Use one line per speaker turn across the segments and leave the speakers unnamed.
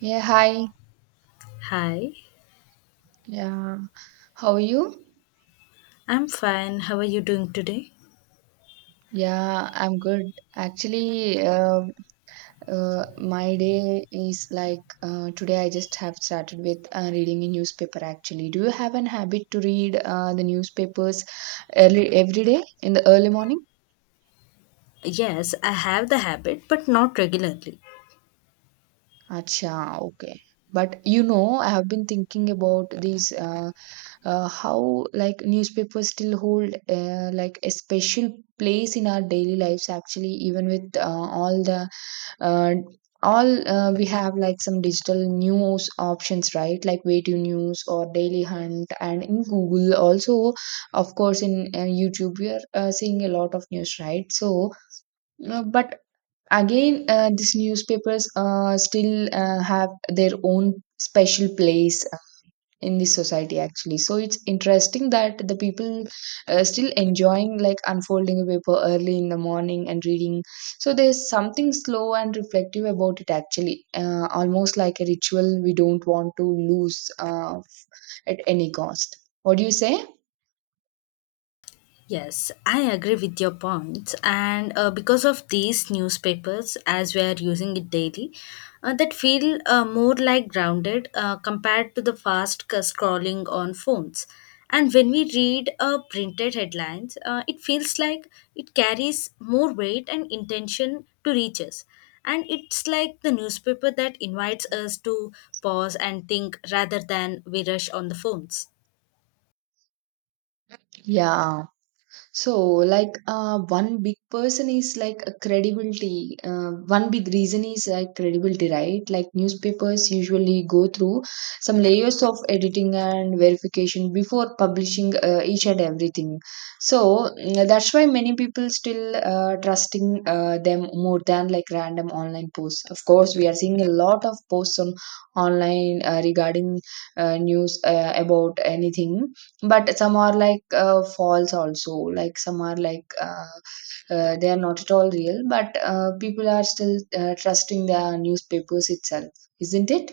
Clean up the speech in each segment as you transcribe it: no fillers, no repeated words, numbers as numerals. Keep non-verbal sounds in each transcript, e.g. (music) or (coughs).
Yeah, hi.
Hi,
Yeah, how are you?
I'm fine. How are you doing today?
Yeah, I'm good. Actually, my day is like today I just have started with reading a newspaper actually. Do you have an habit to read the newspapers early every day in the early morning?
Yes, I have the habit, but not regularly.
Acha, okay. But you know, I have been thinking about these how like newspapers still hold like a special place in our daily lives actually even with all the uh, all we have like some digital news options, right, like way to news or daily hunt and in google also, of course in youtube we are seeing a lot of news, right, so but again these newspapers still have their own special place in this society actually, so it's interesting that the people still enjoying like unfolding a paper early in the morning and reading, so there's something slow and reflective about it actually, almost like a ritual we don't want to lose at any cost. What do you say?
Yes, I agree with your points, and because of these newspapers, as we are using it daily, that feel more like grounded compared to the fast scrolling on phones. And when we read printed headlines, it feels like it carries more weight and intention to reach us. And it's like the newspaper that invites us to pause and think rather than we rush on the phones.
Yeah. So, one big person is like a credibility. One big reason is like credibility, right? Like, newspapers usually go through some layers of editing and verification before publishing each and everything. So, that's why many people still trusting them more than like random online posts. Of course, we are seeing a lot of posts on online regarding news about anything, but some are like false also, like some are they are not at all real, but people are still trusting the newspapers itself, isn't it?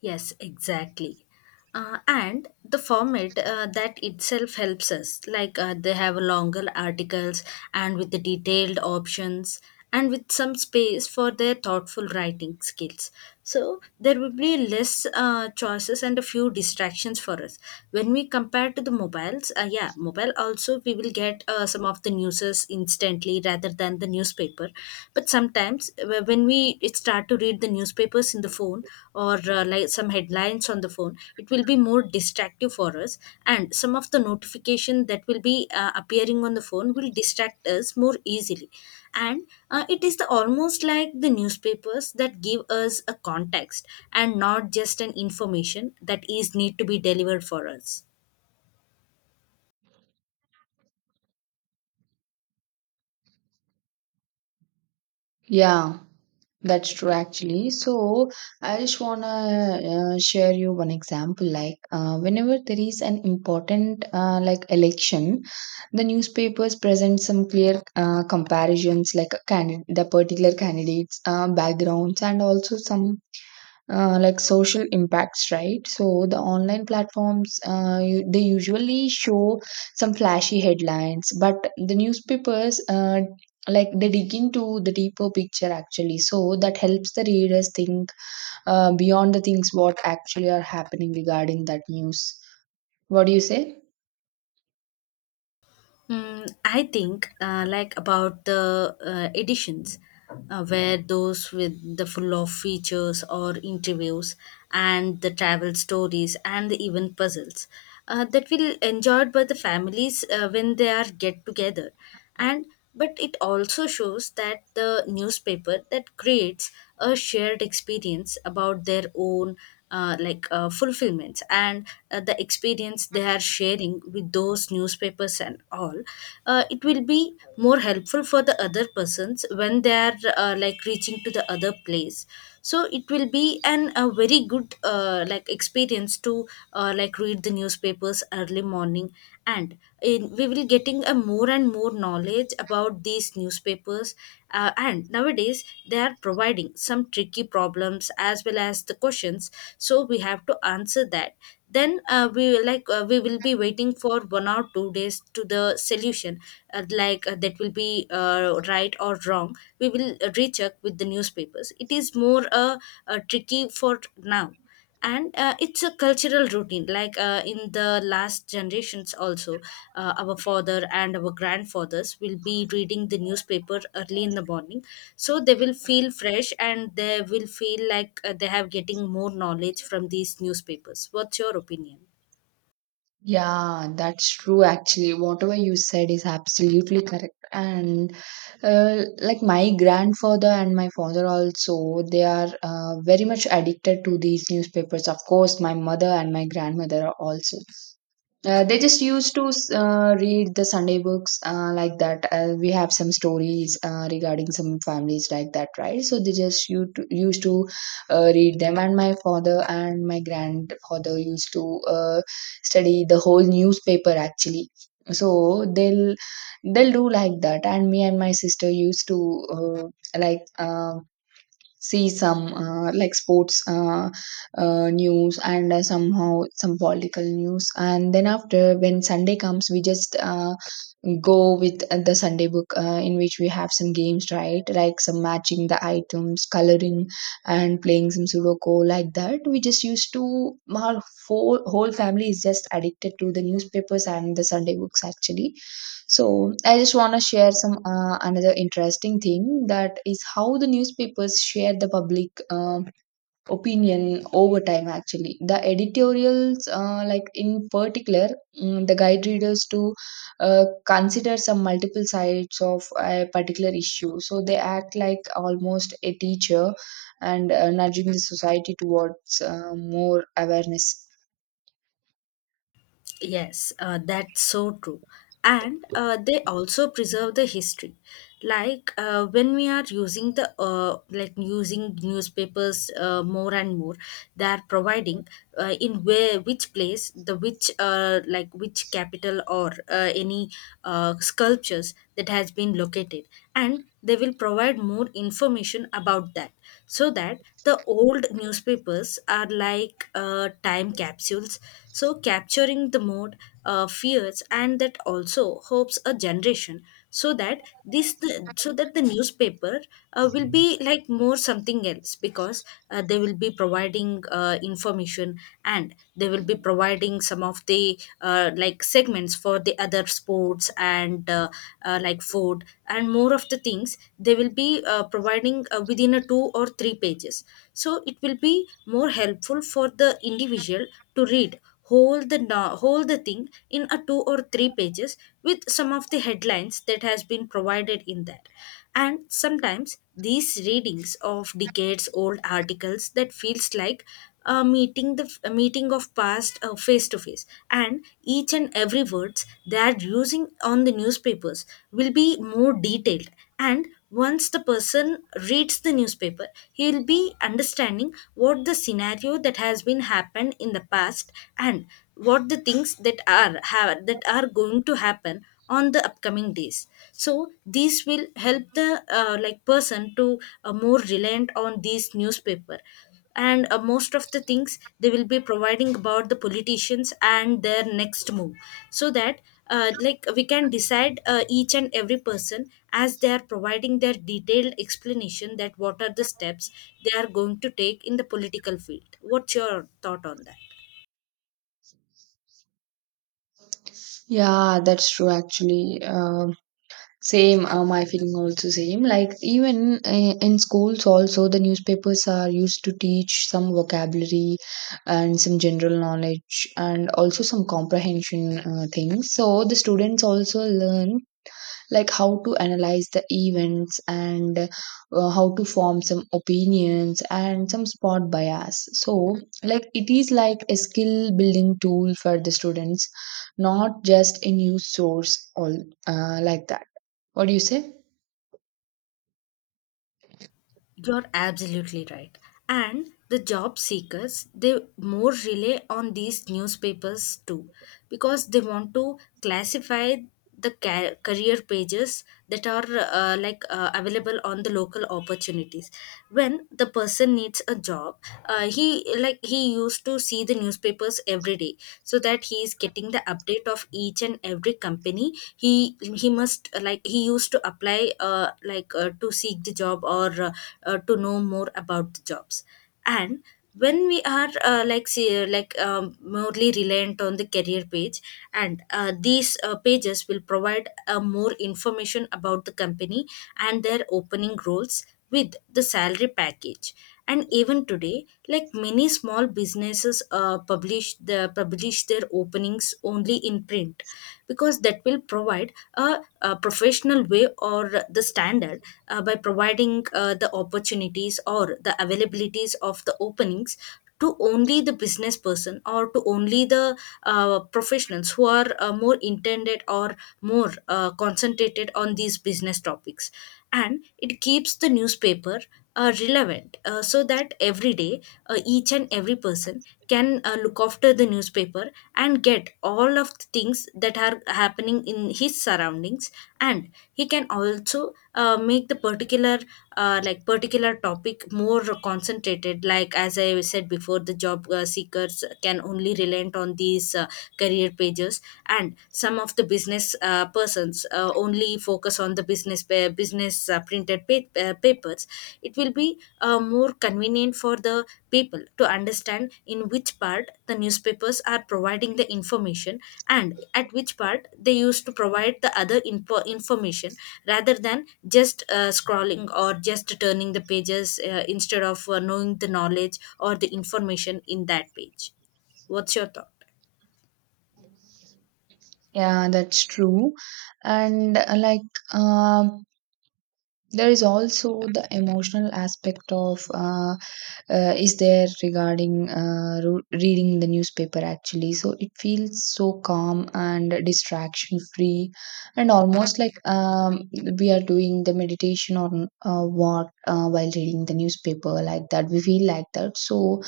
Yes, exactly. And the format that itself helps us. They have longer articles and with the detailed options and with some space for their thoughtful writing skills. So there will be less choices and a few distractions for us. When we compare to the mobiles, yeah, mobile also we will get some of the newses instantly rather than the newspaper but sometimes when we it start to read the newspapers in the phone or like some headlines on the phone it will be more distractive for us and some of the notification that will be appearing on the phone will distract us more easily and it is the almost like the newspapers that give us a context and not just an information that is need to be delivered for us.
Yeah, that's true actually. So I just want to share you one example, like whenever there is an important like election, the newspapers present some clear comparisons, like the particular candidates backgrounds and also some like social impacts, right? So the online platforms they usually show some flashy headlines, but the newspapers like they dig into the deeper picture actually, so that helps the readers think beyond the things what actually are happening regarding that news. What do you say?
Mm, I think like about the editions where those with the full of features or interviews and the travel stories and the even puzzles, that will enjoyed by the families when they are get together, and but it also shows that the newspaper that creates a shared experience about their own fulfillments and the experience they are sharing with those newspapers and all. Uh, it will be more helpful for the other persons when they are like reaching to the other place, so it will be an a very good like experience to like read the newspapers early morning, and in, we will getting a more and more knowledge about these newspapers. Uh, and nowadays they are providing some tricky problems as well as the questions, so we have to answer that. Then we will like we will be waiting for 1 or 2 days to the solution. Uh, that will be uh, right or wrong, we will recheck with the newspapers. It is more tricky for now. And it's a cultural routine, like in the last generations also, our father and our grandfathers will be reading the newspaper early in the morning, so they will feel fresh and they will feel like they have getting more knowledge from these newspapers. What's your opinion?
Yeah, that's true actually. Whatever you said is absolutely correct. And like my grandfather and my father also, they are very much addicted to these newspapers. Of course, my mother and my grandmother are also. They just used to read the Sunday books, like that. We have some stories regarding some families like that, right? So they just used to, used to read them. And my father and my grandfather used to study the whole newspaper actually. So they'll do like that. And me and my sister used to like um see some like sports news and somehow some political news, and then after, when sunday comes, we just go with the sunday book, in which we have some games, right, like some matching the items, coloring and playing some sudoku, like that we just used to, our whole family is just addicted to the newspapers and the sunday books actually. So I just want to share some another interesting thing, that is how the newspapers share the public opinion over time. Actually, the editorials, like in particular, the guide readers to consider some multiple sides of a particular issue. So they act like almost a teacher and nudging the society towards more awareness.
Yes, that's so true. And they also preserve the history. Like when we are using the like using newspapers more and more, they are providing in where which place the which like which capital or any sculptures that has been located, and they will provide more information about that, so that the old newspapers are like time capsules, so capturing the mood, fears and that also hopes a generation, so that this so that the newspaper will be like more something else, because they will be providing information and they will be providing some of the like segments for the other sports and like food and more of the things they will be providing within a two or three pages, so it will be more helpful for the individual to read whole the whole the thing in a two or three pages with some of the headlines that has been provided in that. And sometimes these readings of decades old articles that feels like a meeting the a meeting of past face to face, and each and every words they are using on the newspapers will be more detailed. And once the person reads the newspaper, he'll be understanding what the scenario that has been happened in the past, and what the things that are going to happen on the upcoming days. So this will help the like person to more reliant on this newspaper. And most of the things they will be providing about the politicians and their next move, so that like we can decide, each and every person, as they are providing their detailed explanation that what are the steps they are going to take in the political field. What's your thought on that?
Yeah, that's true. Actually, same, my feeling also same. Like even in schools also, the newspapers are used to teach some vocabulary and some general knowledge and also some comprehension things. So the students also learn like how to analyze the events and how to form some opinions and some spot bias, so like it is like a skill building tool for the students, not just a news source all, like that. What do you say?
You're absolutely right. And the job seekers, they more rely on these newspapers too, because they want to classify the career pages that are available on the local opportunities. When the person needs a job, he like he used to see the newspapers every day, so that he is getting the update of each and every company. He must like he used to apply to seek the job or to know more about the jobs. And when we are like see, mostly reliant on the career page, and these pages will provide more information about the company and their opening roles with the salary package. And even today, like many small businesses publish their openings only in print, because that will provide a professional way or the standard by providing the opportunities or the availabilities of the openings to only the business person or to only the professionals who are more intended or more concentrated on these business topics. And it keeps the newspaper relevant, so that every day each and every person can look after the newspaper and get all of the things that are happening in his surroundings. And he can also make the particular like particular topic more concentrated, like as I said before, the job seekers can only relent on these career pages, and some of the business persons only focus on the business business printed papers. It will be more convenient for the people to understand in which part the newspapers are providing the information, and at which part they used to provide the other information, rather than just scrolling or just turning the pages instead of knowing the knowledge or the information in that page. What's your thought?
Yeah, that's true. And there is also the emotional aspect of is there regarding reading the newspaper actually. So it feels so calm and distraction free, and almost like we are doing the meditation, or what while reading the newspaper, like that. We feel like that. So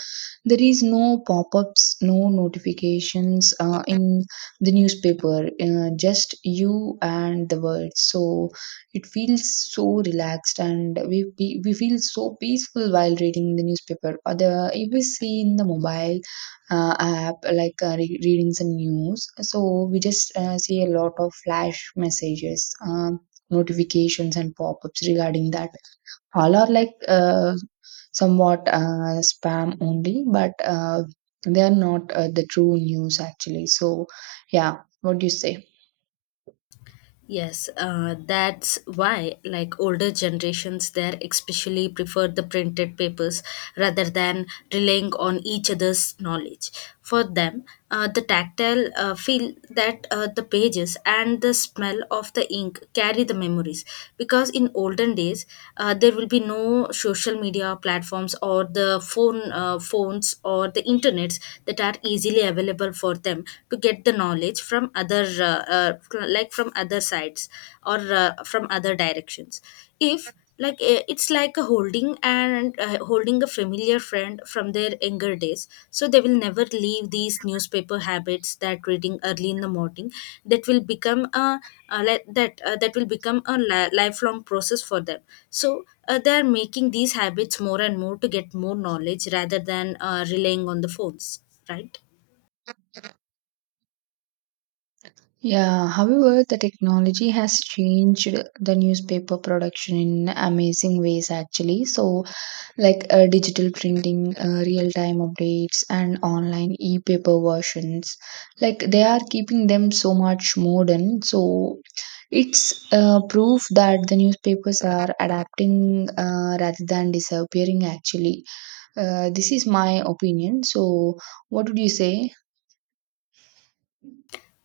there is no pop-ups, no notifications in the newspaper, just you and the words, so it feels so relaxed and we feel so peaceful while reading the newspaper. Or the, if we see in the mobile app, like reading some news, so we just see a lot of flash messages, um, notifications and pop-ups regarding that, all are like somewhat spam only, but they are not the true news actually. So, yeah, what do you say?
Yes, that's why, like older generations, there especially preferred the printed papers rather than relying on each other's knowledge. For them, the tactile feel that the pages and the smell of the ink carry the memories. Because in olden days, there will be no social media platforms or the phone phones or the internets that are easily available for them to get the knowledge from other like from other sides or from other directions. If like it's like a holding and holding a familiar friend from their younger days, so they will never leave these newspaper habits that reading early in the morning, that will become a that will become a lifelong process for them. So they are making these habits more and more to get more knowledge rather than relying on the phones, right?
Yeah, however, the technology has changed the newspaper production in amazing ways actually. So, like digital printing, real time updates, and online e paper versions. Like they are keeping them so much modern. So it's proof that the newspapers are adapting rather than disappearing, actually. This is my opinion. So, what would you say?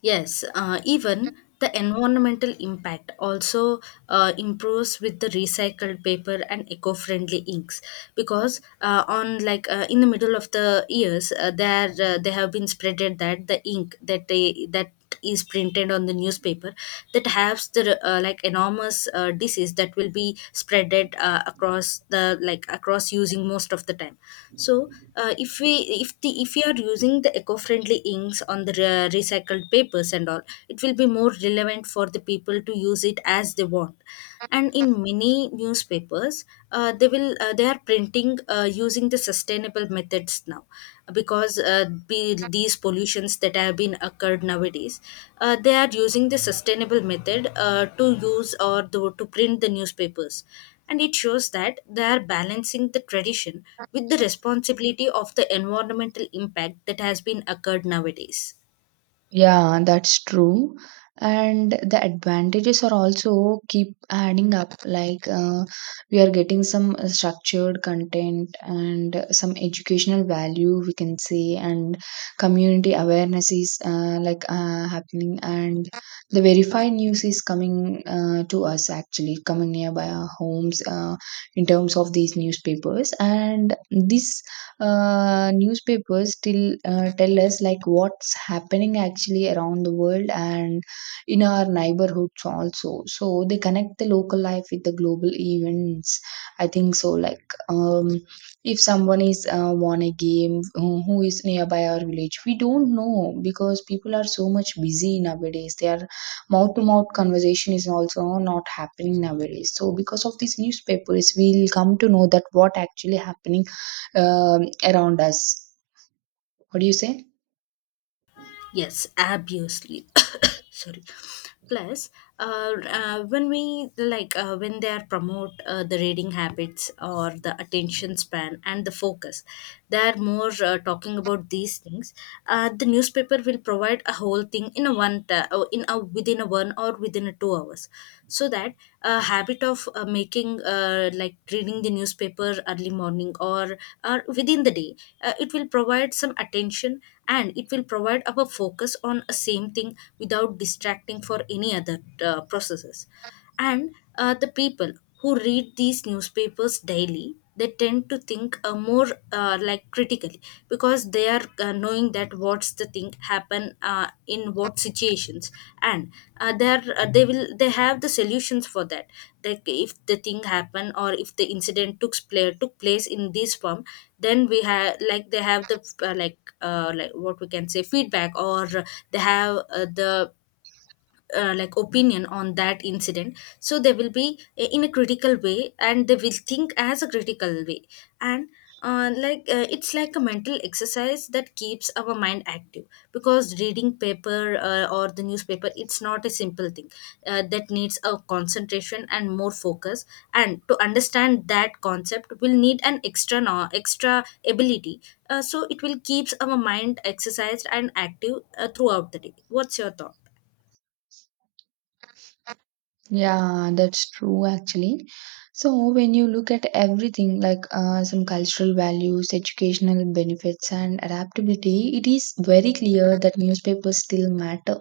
Yes, even the environmental impact also improves with the recycled paper and eco-friendly inks, because on like in the middle of the years, there they have been spreaded that the ink that they that is printed on the newspaper, that has the like enormous disease that will be spreaded across the like across using most of the time. So if we if the if we are using the eco-friendly inks on the recycled papers and all, it will be more relevant for the people to use it as they want. And in many newspapers, they are printing using the sustainable methods now, because these pollutions that have been occurred nowadays, they are using the sustainable method to use or to print the newspapers. And it shows that they are balancing the tradition with the responsibility of the environmental impact that has been occurred nowadays.
Yeah, that's true. And the advantages are also keep adding up. Like we are getting some structured content and some educational value, we can say, and community awareness is happening, and the verified news is coming to us actually, coming nearby our homes in terms of these newspapers. And this newspapers still tell us like what's happening actually around the world and in our neighborhoods also, so they connect the local life with the global events. I think so, like if someone is won a game, who is nearby our village, we don't know, because people are so much busy nowadays, their mouth to mouth conversation is also not happening nowadays, so because of these newspapers we'll come to know that what actually happening around us. What do you say?
Yes, obviously. (coughs) Sorry. Plus, when we like when they are promote the reading habits or the attention span and the focus, they are more talking about these things. The newspaper will provide a whole thing in a one in a within a one or within a 2 hours, so that a habit of making like reading the newspaper early morning or within the day, it will provide some attention, and it will provide our focus on a same thing without distracting for any other processes. And the people who read these newspapers daily, they tend to think more, like, critically, because they are knowing that what's the thing happen in what situations. And they have the solutions for that, like if the thing happen or if the incident took place in this form, then we have like they have the, what we can say, feedback, or they have the, opinion on that incident, so they will be in a critical way, and they will think as a critical way. And it's like a mental exercise that keeps our mind active, because reading paper, or the newspaper, it's not a simple thing that needs a concentration and more focus, and to understand that concept will need an extra extra ability. So it will keeps our mind exercised and active throughout the day. What's your thought?
Yeah, that's true actually. So when you look at everything, like some cultural values, educational benefits, and adaptability, it is very clear that newspapers still matter.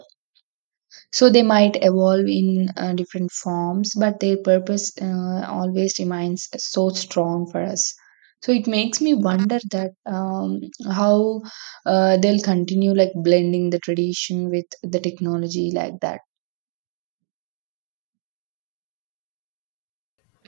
So they might evolve in different forms, but their purpose always remains so strong for us. So it makes me wonder that how they'll continue like blending the tradition with the technology, like that.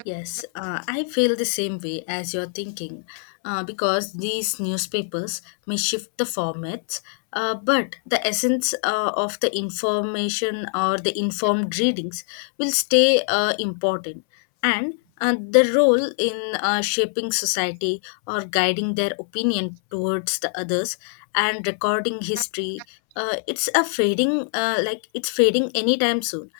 Yes, I feel the same way as you're thinking, because these newspapers may shift the formats, but the essence of the information or the informed readings will stay important. And the role in shaping society or guiding their opinion towards the others and recording history, it's a fading, it's fading anytime soon.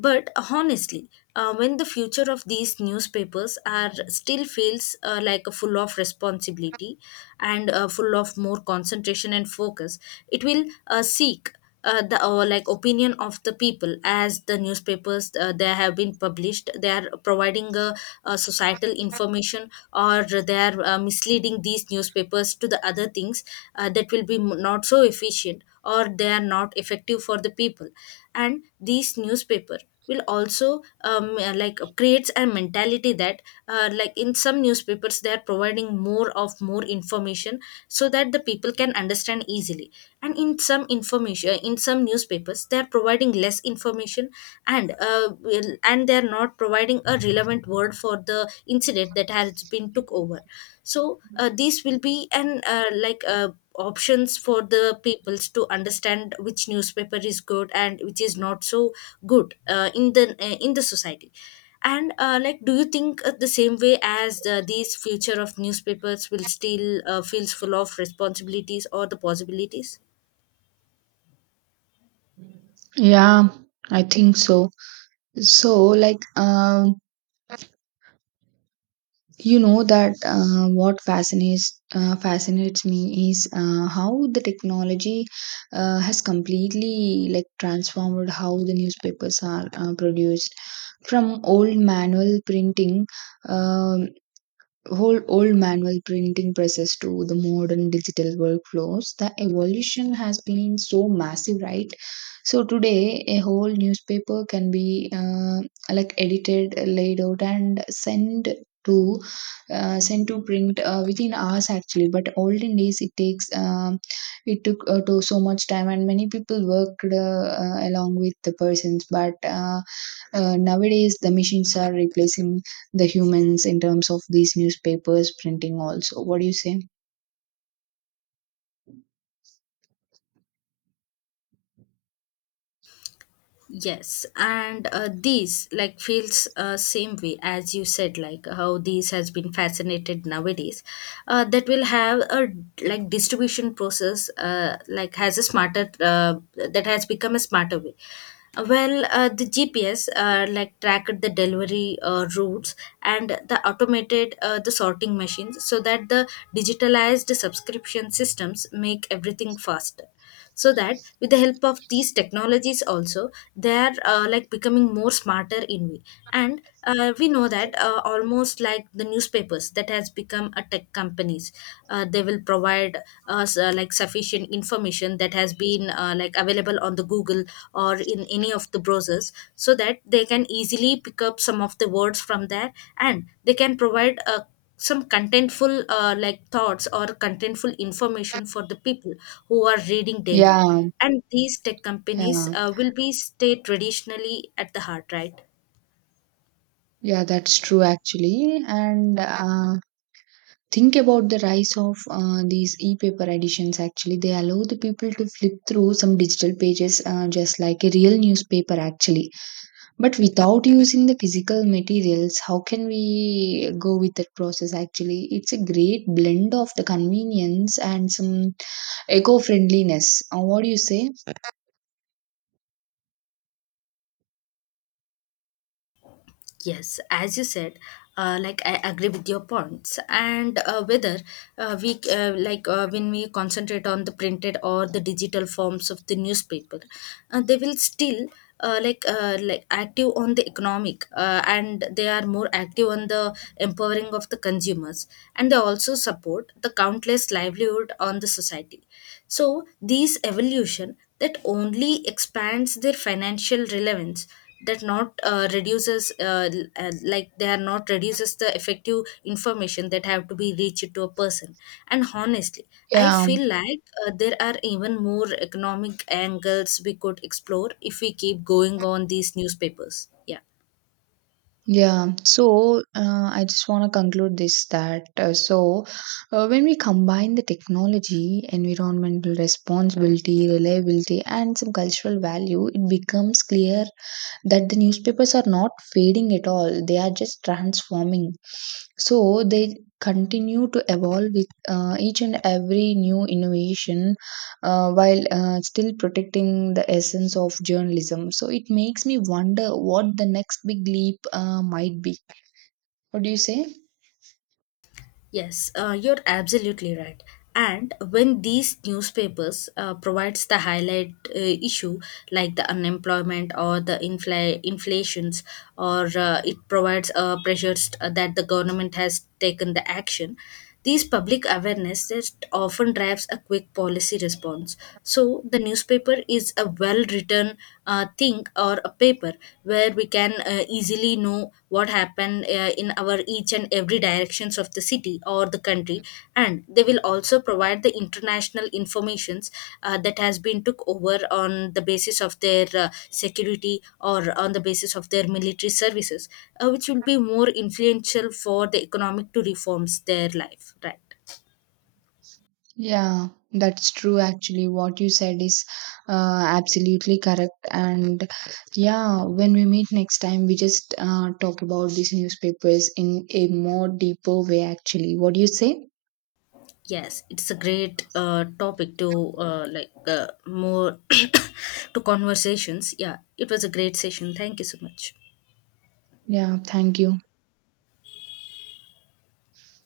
But honestly, when the future of these newspapers are still feels, a full of responsibility, and full of more concentration and focus, it will seek the, opinion of the people, as the newspapers, they have been published, they are providing a societal information, or they are misleading these newspapers to the other things, that will be not so efficient, or they are not effective for the people. And these newspaper will also creates a mentality that, in some newspapers they are providing more of more information, so that the people can understand easily. And in some information, in some newspapers, they are providing less information, and and they are not providing a relevant word for the incident that has been took over. So these will be an, options for the peoples to understand which newspaper is good and which is not so good in the, in the society. And do you think the same way, as the, these future of newspapers will still feels full of responsibilities or the possibilities?
Yeah, I think so. So, you know that what fascinates fascinates me is how the technology has completely like transformed how the newspapers are produced. From um old manual printing presses to the modern digital workflows, the evolution has been so massive, right? So today a whole newspaper can be like edited, laid out and to sent to print within hours actually, but olden days it takes it took to so much time and many people worked along with the persons, but nowadays the machines are replacing the humans in terms of these newspapers printing also. What do you say?
Yes, and these like feels same way as you said, like how these has been fascinated nowadays. That will have a like distribution process, has a smarter, that has become a smarter way. Well, the GPS tracked the delivery routes, and the automated, the sorting machines, so that the digitalized subscription systems make everything faster, so that with the help of these technologies also, they are becoming more smarter in way. And we know that, almost like the newspapers that has become a tech companies, they will provide us sufficient information that has been available on the Google or in any of the browsers, so that they can easily pick up some of the words from there, and they can provide a some contentful, thoughts or contentful information for the people who are reading daily.
Yeah.
And these tech companies
Yeah,
will be stay traditionally at the heart, right?
yeah, that's true actually. And think about the rise of these e-paper editions, actually they allow the people to flip through some digital pages just like a real newspaper actually, but without using the physical materials. How can we go with that process actually? It's a great blend of the convenience and some eco-friendliness. What do you say?
Yes, as you said, I agree with your points, and whether, we like when we concentrate on the printed or the digital forms of the newspaper, they will still active on the economic, and they are more active on the empowering of the consumers, and they also support the countless livelihood on the society. So these evolution that only expands their financial relevance, that not reduces, they are not reduces the effective information that have to be reached to a person. And honestly, I
Yeah,
feel like there are even more economic angles we could explore if we keep going on these newspapers. Yeah.
yeah. So I just want to conclude this, that when we combine the technology, environmental responsibility, reliability, and some cultural value, it becomes clear that the newspapers are not fading at all, they are just transforming. So they continue to evolve with each and every new innovation, while still protecting the essence of journalism. So it makes me wonder what the next big leap might be. What do you say?
Yes, you're absolutely right. And when these newspapers provides the highlight issue, like the unemployment or the inflations, or it provides pressures that the government has taken the action, these public awareness that often drives a quick policy response. So the newspaper is a well-written thing or a paper, where we can easily know what happened in our each and every directions of the city or the country, and they will also provide the international informations that has been took over on the basis of their security or on the basis of their military services, which will be more influential for the economic to reforms their life, right?
Yeah, that's true. Actually, what you said is absolutely correct. And yeah, when we meet next time, we just talk about these newspapers in a more deeper way, actually. What do you say?
Yes, it's a great topic to, uh, like uh, more (coughs) to conversations. Yeah, it was a great session. Thank you so much.
Yeah, thank you.